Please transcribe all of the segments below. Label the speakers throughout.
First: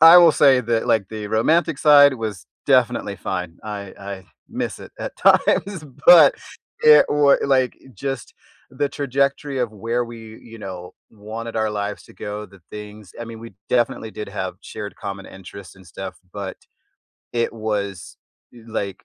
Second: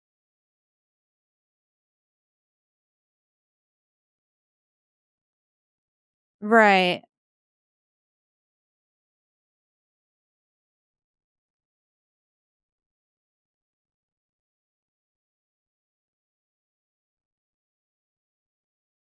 Speaker 1: I will say that, like, the romantic side was definitely fine. I I miss it at times, but
Speaker 2: Right.
Speaker 1: it wa like, just, the trajectory of where we, you know, wanted our lives to go, the things I mean, we definitely did have shared common interests and stuff, but it was i like,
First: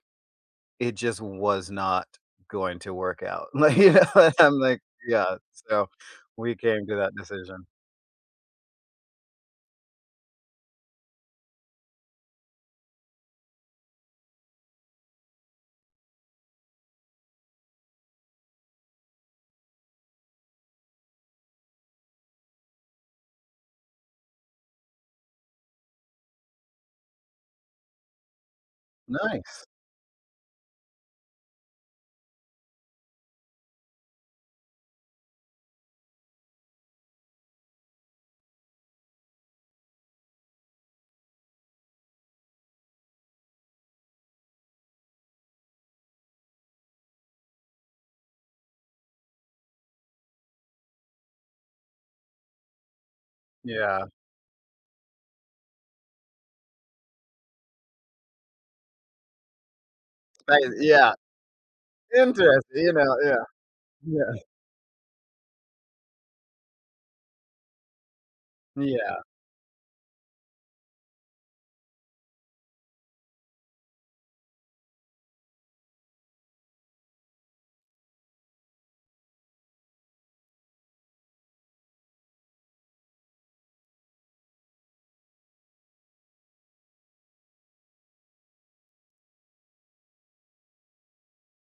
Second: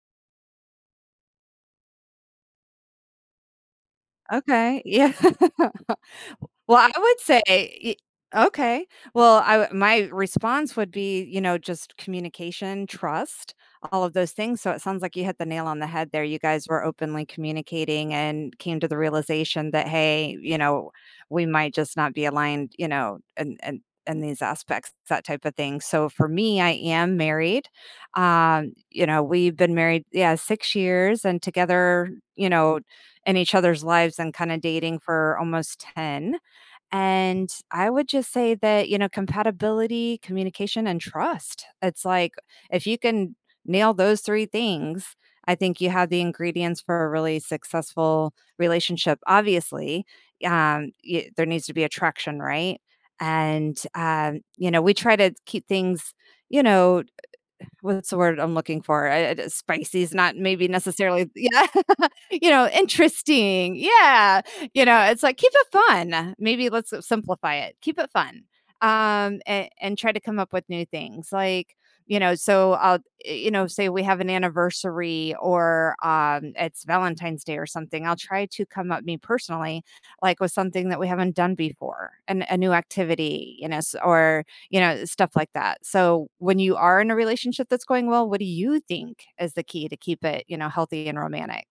Speaker 1: it just was not going to work out. Like, you know, I'm like
Speaker 2: Okay. Yeah.
Speaker 1: yeah, so we
Speaker 2: Well,
Speaker 1: came to
Speaker 2: I
Speaker 1: that
Speaker 2: would say
Speaker 1: decision.
Speaker 2: i okay. Well, I my response would be, you know, just, communication, trust, all of those things. So it sounds like you hit the nail on the head there. You guys were openly communicating and came to the realization that, "Hey, you know, we might, just, not be aligned, you know, in in in these aspects, that type of thing." so for me, I am married. Um, you know, we've
Speaker 1: Nice.
Speaker 2: been married yeah, 6 years and together, you know, in each other's lives, and, kinda, dating for almost 10, and I would, just, say that, you know, compatibility, communication and trust. It's like if you can nail those 3 things, I think you have the ingredients for a really successful relationship, obviously, um, y there needs to be attraction, right, and,
Speaker 1: Yeah.
Speaker 2: um, you know, we try to keep things, you know, what's the word I'm looking for, uh uh, spicy's not
Speaker 1: Right,
Speaker 2: maybe
Speaker 1: yeah.
Speaker 2: necessarily yeah, you know,
Speaker 1: Interesting, you know, yeah.
Speaker 2: interesting, yeah.
Speaker 1: Yeah.
Speaker 2: You know, it's like "Keep it fun." Maybe let's simplify it. Keep it fun,
Speaker 1: Yeah.
Speaker 2: um, a and try to come at with new things, like, you know, so, I'll i you know, say we have an anniversary or, um, it's Valentine's Day or something, I'll try to come up me personally, like, with something that we haven't done before, a n a new activity, you know, s or, you know, stuff like that, so when you are in a relationship that's going well, what do you think is the key to keep it, you know, healthy and romanic?